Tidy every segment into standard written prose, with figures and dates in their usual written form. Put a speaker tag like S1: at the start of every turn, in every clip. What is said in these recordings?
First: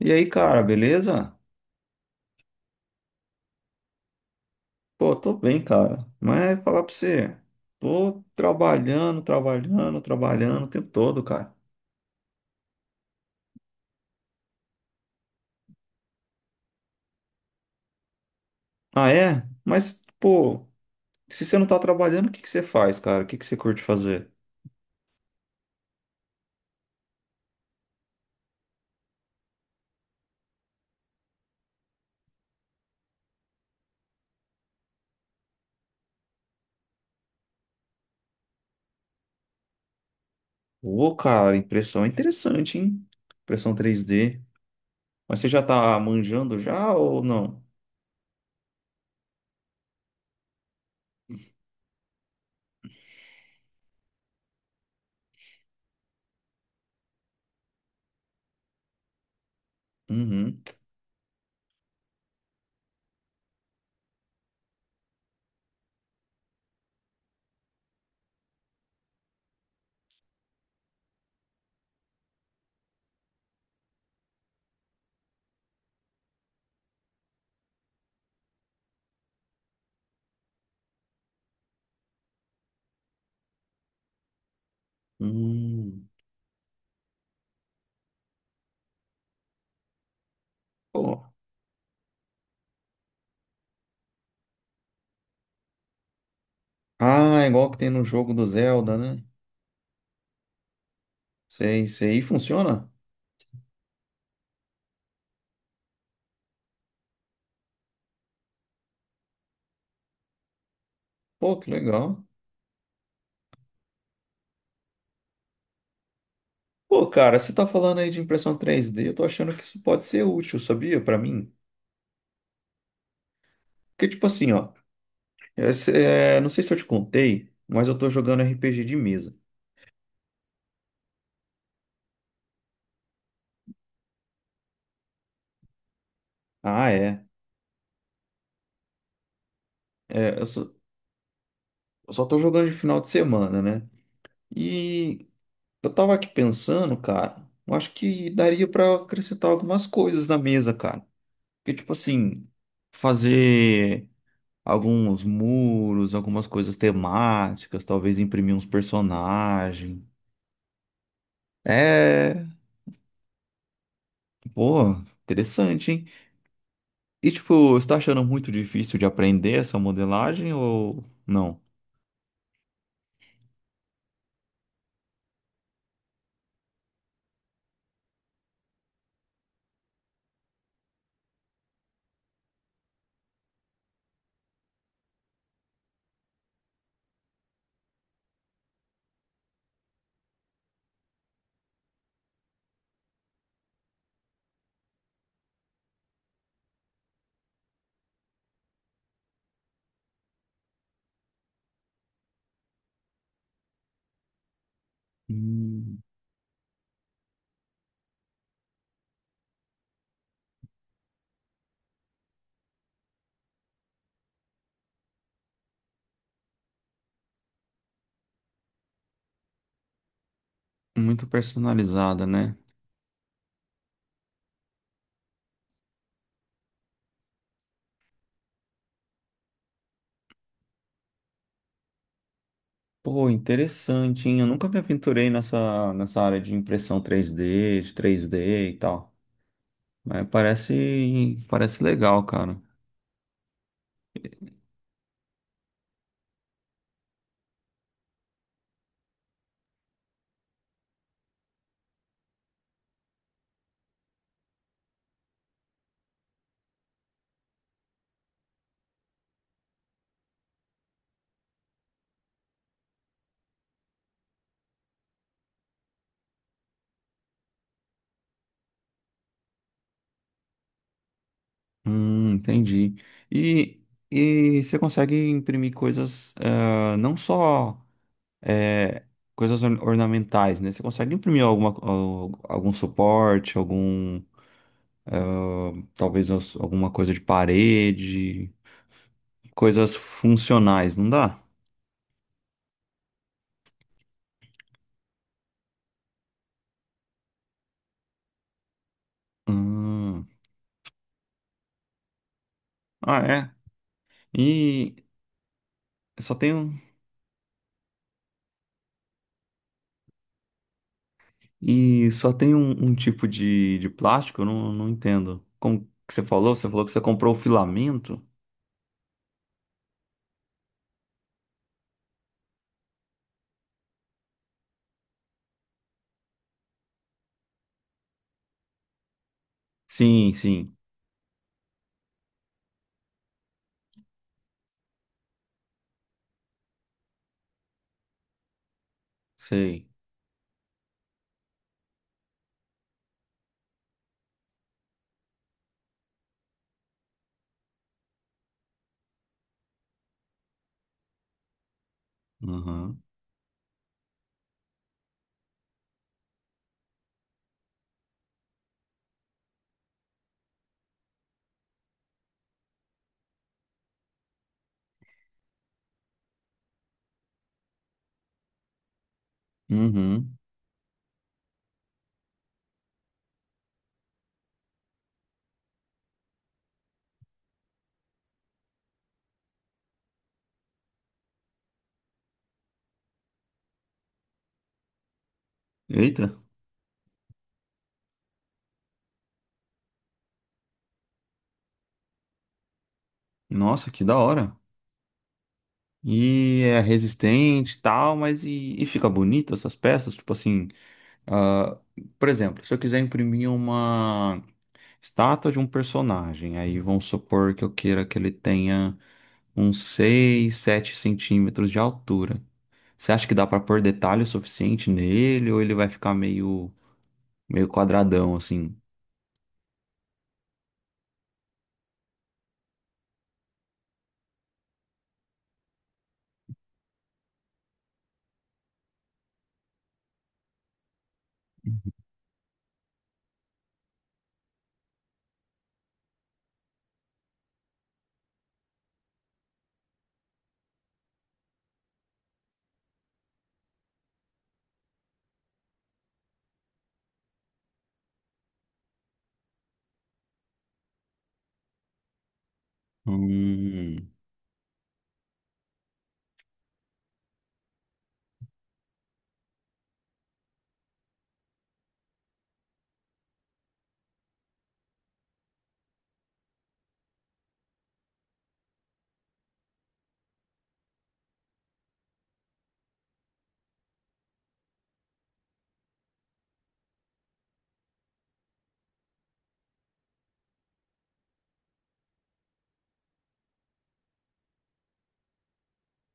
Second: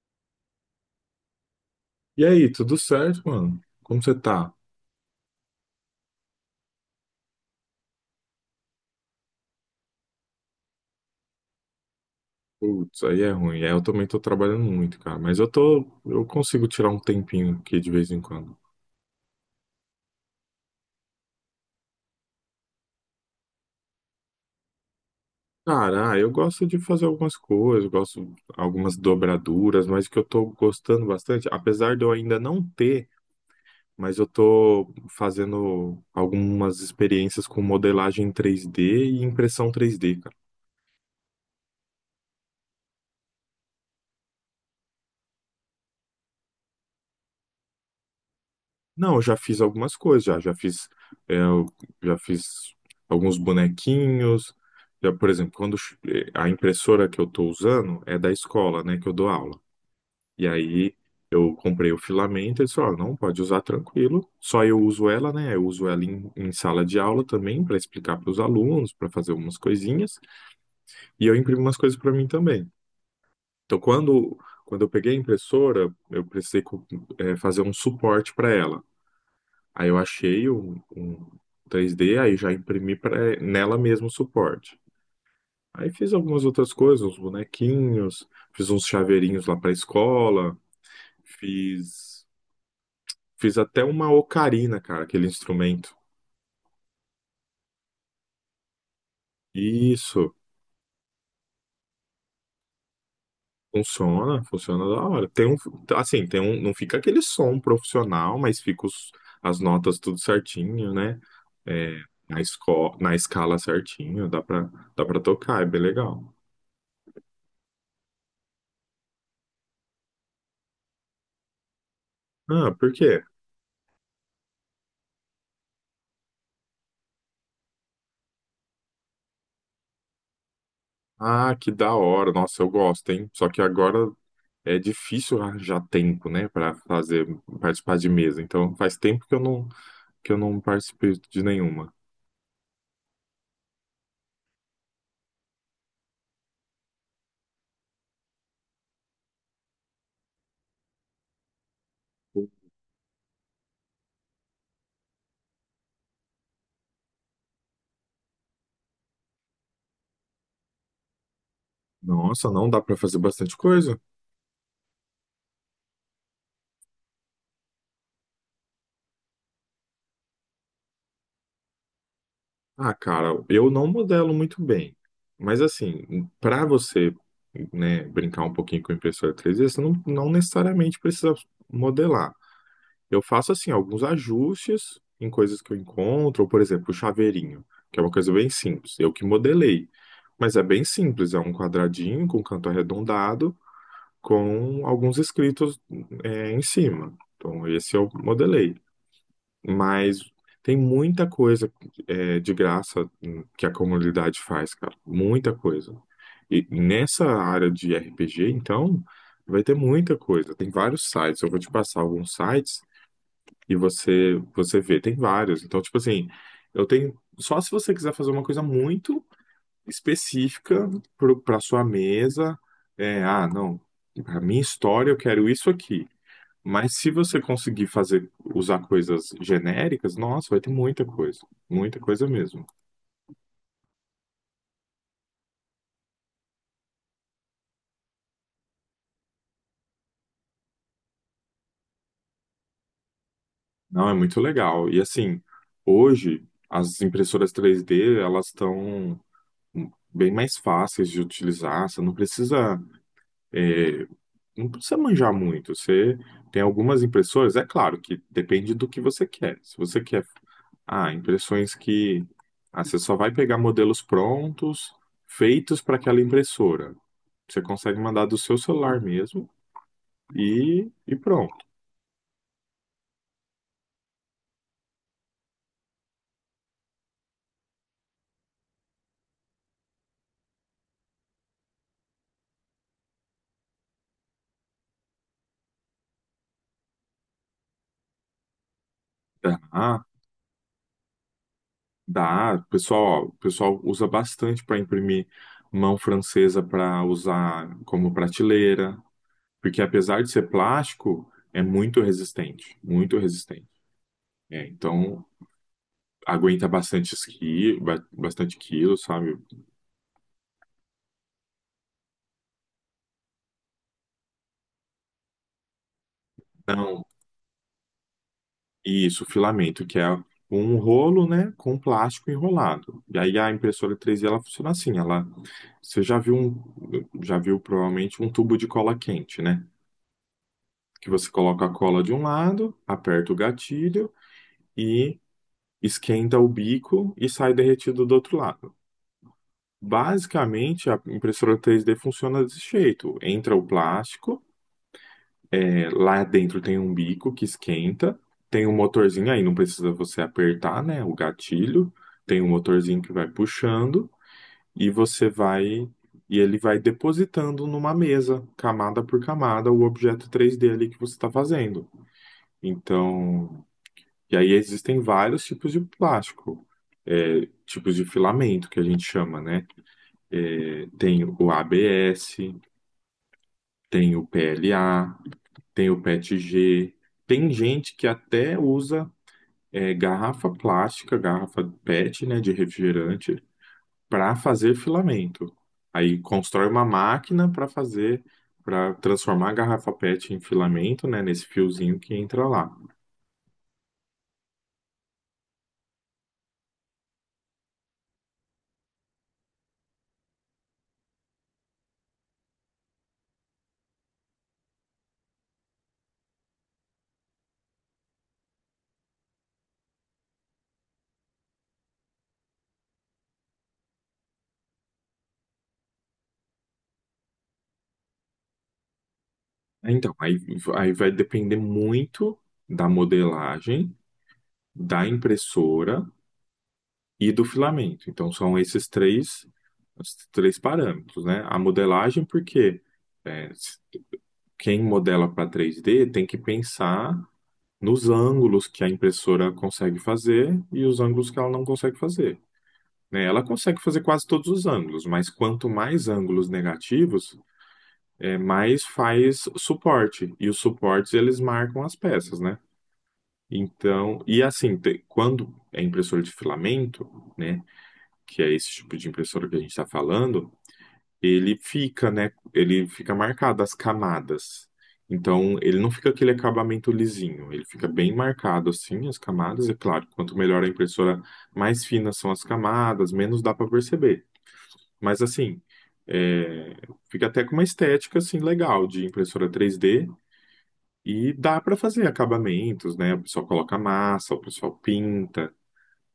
S1: E aí, cara, beleza?
S2: E aí, tudo certo, mano? Como você tá?
S1: Pô, tô bem, cara. Mas falar pra você, tô trabalhando o tempo todo, cara.
S2: Putz, aí é ruim. É, eu também tô trabalhando muito, cara. Mas eu tô, eu consigo tirar um tempinho aqui de vez em quando.
S1: Ah, é? Mas, pô, se você não tá trabalhando, o que que você faz, cara? O que que você curte fazer?
S2: Cara, eu gosto de fazer algumas coisas, gosto de algumas dobraduras, mas o que eu tô gostando bastante, apesar de eu ainda não ter, mas eu tô fazendo algumas experiências com modelagem 3D e impressão 3D.
S1: Ô, cara, impressão é interessante, hein? Impressão três d. Mas você já tá manjando já ou não?
S2: Não, eu já fiz algumas coisas, já, já fiz, é, eu já fiz alguns bonequinhos. Já, por exemplo, a impressora que eu estou usando é da escola, né, que eu dou aula. E
S1: Uhum.
S2: aí eu comprei o filamento, eles falaram, não, pode usar tranquilo. Só eu uso ela, né? Eu uso ela em sala de aula também para explicar para os alunos, para fazer algumas coisinhas. E eu imprimo umas coisas para mim também. Então, quando eu peguei a impressora, eu precisei fazer um suporte para ela. Aí eu achei um 3D, aí já imprimi pra, nela mesmo o suporte. Aí
S1: Hum.
S2: fiz algumas outras coisas, uns bonequinhos, fiz uns chaveirinhos lá pra escola,
S1: Pô.
S2: fiz, fiz até uma ocarina, cara, aquele instrumento.
S1: Ah, igual que tem no jogo do Zelda, né?
S2: Isso,
S1: Sei, sei. E funciona?
S2: funciona, funciona da hora. Assim, tem um, não fica aquele som profissional, mas fica os, as notas tudo certinho, né?
S1: Pô, que
S2: É,
S1: legal.
S2: na escala certinho, dá pra tocar, é bem legal.
S1: Pô, cara, você tá falando aí de impressão três d, eu tô achando que isso pode ser útil, sabia? Pra mim.
S2: Ah, por quê?
S1: Porque, tipo assim, ó, é, não sei se eu te contei, mas eu tô jogando RPG de mesa.
S2: Ah, que da hora. Nossa, eu gosto, hein? Só que agora é difícil arranjar tempo, né, pra
S1: Ah, é.
S2: fazer participar de mesa. Então, faz tempo que eu não
S1: É,
S2: participei de nenhuma.
S1: eu só tô jogando de final de semana, né? E eu tava aqui pensando, cara, eu acho que daria pra acrescentar algumas coisas na mesa, cara. Porque, tipo assim, fazer alguns muros, algumas coisas temáticas, talvez imprimir uns personagens. É.
S2: Nossa, não dá pra fazer bastante coisa?
S1: Pô, interessante, hein? E tipo, você tá achando muito difícil de aprender essa modelagem ou não?
S2: Ah, cara, eu não modelo muito bem. Mas assim, pra você, né, brincar um pouquinho com a impressora 3D, você não, não necessariamente precisa modelar. Eu faço assim alguns ajustes em coisas que eu encontro, ou, por exemplo, o chaveirinho, que é uma coisa bem simples. Eu que modelei, mas é bem simples, é um quadradinho com canto arredondado com alguns escritos em cima. Então, esse eu modelei. Mas tem muita coisa de graça que a comunidade faz, cara. Muita coisa.
S1: Hum,
S2: E nessa área de RPG, então, vai ter muita coisa. Tem vários sites. Eu vou te passar alguns sites e você vê, tem vários. Então, tipo assim, eu tenho só se você quiser fazer uma coisa muito específica
S1: muito
S2: para sua
S1: personalizada, né?
S2: mesa, não, a minha história eu quero isso aqui. Mas se você conseguir fazer usar coisas genéricas, nossa, vai ter muita coisa mesmo.
S1: Pô, interessante, hein? Eu nunca me aventurei nessa área de impressão três d, e tal. Mas parece legal, cara.
S2: Não, é muito legal. E assim, hoje as impressoras três d elas estão bem mais fáceis de utilizar, você não precisa é, não precisa manjar muito. Você tem algumas impressoras, é claro que depende do que você quer. Se você quer, impressões que você só vai pegar modelos prontos, feitos para aquela impressora. Você consegue mandar do seu celular mesmo e pronto.
S1: Entendi. E, e você consegue imprimir coisas, eh, não só. É, coisas ornamentais, né? Você consegue imprimir alguma, algum suporte, algum, talvez alguma coisa de parede, coisas
S2: Dá,
S1: funcionais, não dá?
S2: dá. O pessoal usa bastante para imprimir mão francesa para usar como prateleira, porque apesar
S1: Hum.
S2: de ser plástico, é muito resistente, muito
S1: Ah, é.
S2: resistente. É,
S1: E
S2: então
S1: só tem
S2: aguenta
S1: um,
S2: bastante bastante quilo, sabe?
S1: e só tem um, um tipo de plástico? Eu não entendo. Como que você falou? Você falou que você
S2: Não,
S1: comprou o filamento?
S2: isso, filamento, que é um rolo, né, com plástico enrolado. E aí a impressora 3D ela funciona assim, ela você já viu provavelmente um tubo de cola quente, né?
S1: Sim, sim,
S2: Que você coloca a cola de um lado, aperta o gatilho e esquenta o bico e sai derretido do outro lado.
S1: sei.
S2: Basicamente, a impressora 3D funciona desse jeito. Entra o plástico. Lá dentro tem um bico que esquenta, tem um motorzinho aí, não precisa você apertar, né, o gatilho. Tem um motorzinho
S1: Uhum.
S2: que vai puxando e você vai e ele vai depositando numa mesa, camada por camada, o objeto 3D ali que você está fazendo. Então, e aí existem vários tipos de plástico, é, tipos de filamento que a gente chama, né?
S1: Uhum.
S2: É, tem o ABS, tem o PLA, tem o PETG, tem gente que até usa garrafa plástica, garrafa PET, né, de refrigerante, para fazer filamento. Aí
S1: Eita,
S2: constrói uma máquina para fazer, para transformar a garrafa PET em filamento, né, nesse fiozinho que entra lá.
S1: nossa, que da hora. E é resistente e tal, mas e fica bonito essas peças? Tipo assim, ah, por exemplo, se eu quiser imprimir uma estátua de um personagem, aí vamos supor que eu queira que ele tenha uns 6, 7 centímetros de altura. Você acha que dá pra pôr detalhe o suficiente nele ou ele vai ficar meio, meio quadradão assim?
S2: Então, aí, aí vai depender muito da modelagem, da impressora e do filamento. Então, são esses os três parâmetros, né? A modelagem, porque quem modela para 3D tem que pensar nos ângulos que a impressora consegue fazer e os ângulos que ela não consegue fazer. Né? Ela consegue fazer quase todos os ângulos, mas quanto mais ângulos negativos, mais faz suporte. E os suportes eles marcam as peças, né?
S1: Hum,
S2: Então, quando é impressora de filamento, né, que é esse tipo de impressora que a gente está falando, ele fica, né? Ele fica marcado as camadas. Então, ele não fica aquele acabamento lisinho, ele fica bem marcado assim, as camadas. É claro, quanto melhor a impressora, mais finas são as camadas, menos dá para perceber. Mas assim, é, fica até com uma estética assim legal de impressora 3D e dá para fazer acabamentos, né? O pessoal coloca massa, o pessoal pinta,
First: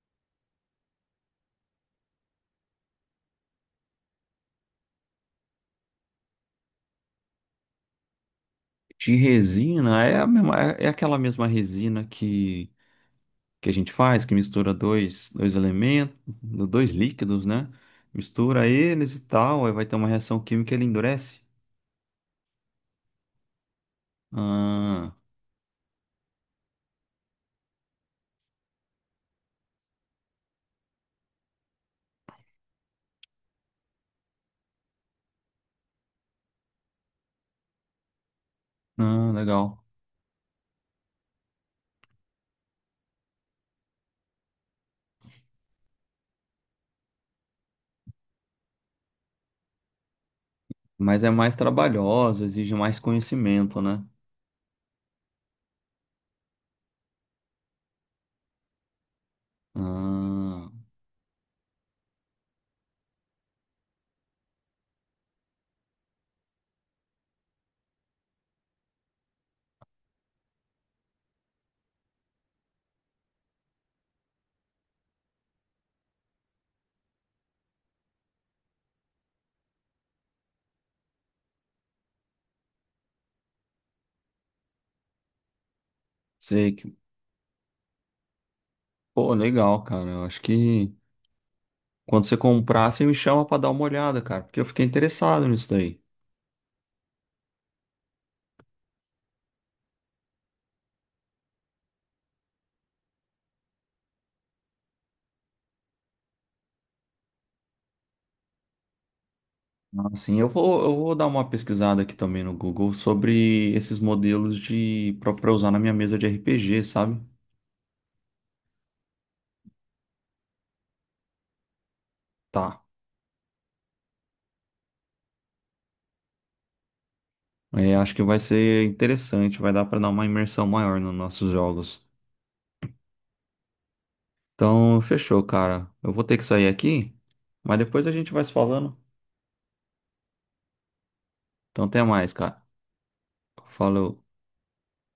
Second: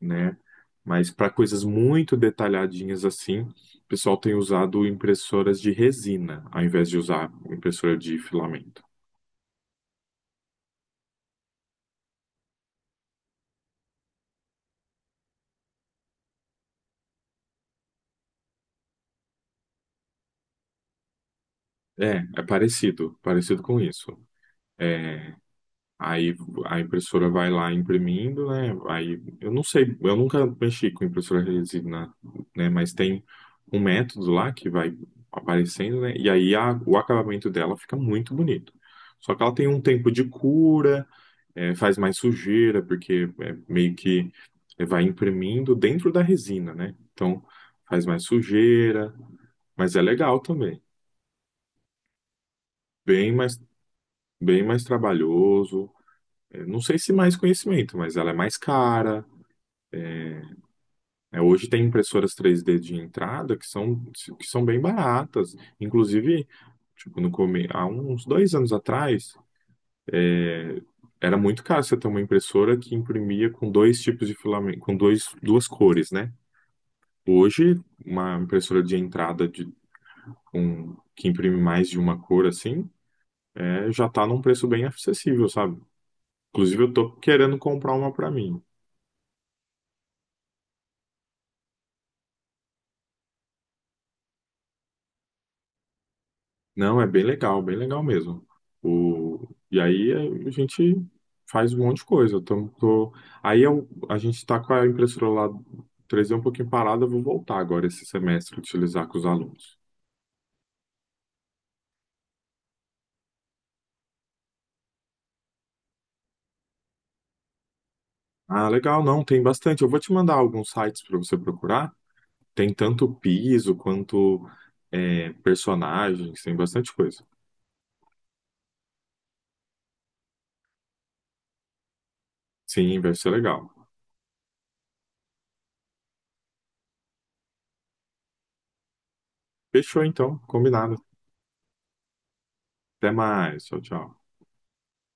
S2: né? Mas para coisas muito detalhadinhas assim, o pessoal tem usado impressoras de resina, ao invés de usar impressora de filamento.
S1: de resina, é a mesma, é é aquela mesma resina que a gente faz, que mistura dois, dois elementos, dois líquidos, né? Mistura eles e tal, aí vai ter uma reação química e ele endurece.
S2: É, é parecido, parecido com isso.
S1: Ah,
S2: É, aí a impressora vai lá imprimindo, né? Aí eu não sei, eu nunca mexi com impressora resina, né? Mas tem um método lá que vai aparecendo, né? E aí o acabamento dela fica muito bonito.
S1: ah,
S2: Só que ela tem
S1: legal.
S2: um tempo de cura, faz mais sujeira, porque meio que vai imprimindo dentro da resina, né? Então faz mais sujeira, mas é legal também.
S1: Mas é mais trabalhosa, exige mais
S2: Bem mais,
S1: conhecimento, né?
S2: bem mais trabalhoso. É, não sei se mais conhecimento, mas ela é mais cara.
S1: Ah,
S2: É, hoje tem impressoras três d de entrada que são bem baratas. Inclusive, tipo, no come... há uns 2 anos atrás, é, era muito caro você ter uma impressora que imprimia com dois tipos de filamento, com duas cores, né? Hoje, uma impressora de entrada de, com, que imprime mais de uma cor assim, já tá num preço bem acessível, sabe?
S1: sei
S2: Inclusive, eu
S1: que.
S2: tô querendo comprar uma pra mim.
S1: Pô, legal, cara. Eu acho que quando você comprar, você me chama pra dar uma olhada, cara, porque eu fiquei interessado nisso daí.
S2: Não, é bem legal mesmo. O, a gente faz um monte de coisa. Eu tô, tô- aí eu- a gente tá com a impressora lá três d um pouquinho parada, eu vou voltar agora esse semestre utilizar com os alunos.
S1: Assim, eu vou dar uma pesquisada aqui também no Google sobre esses modelos de para usar na minha mesa de RPG, sabe?
S2: Ah, legal, não, tem bastante. Eu vou te mandar alguns sites para você procurar. Tem
S1: Tá.
S2: tanto piso quanto personagens, tem bastante coisa.
S1: É, acho que vai ser interessante, vai dar pra dar uma imersão maior nos nossos jogos.
S2: Sim, vai ser legal.
S1: Então, fechou, cara. Eu vou ter que sair aqui, mas depois a gente vai se falando.
S2: Fechou então, combinado.
S1: Então, até mais, cara.
S2: Até mais. Tchau,
S1: Falou.
S2: tchau.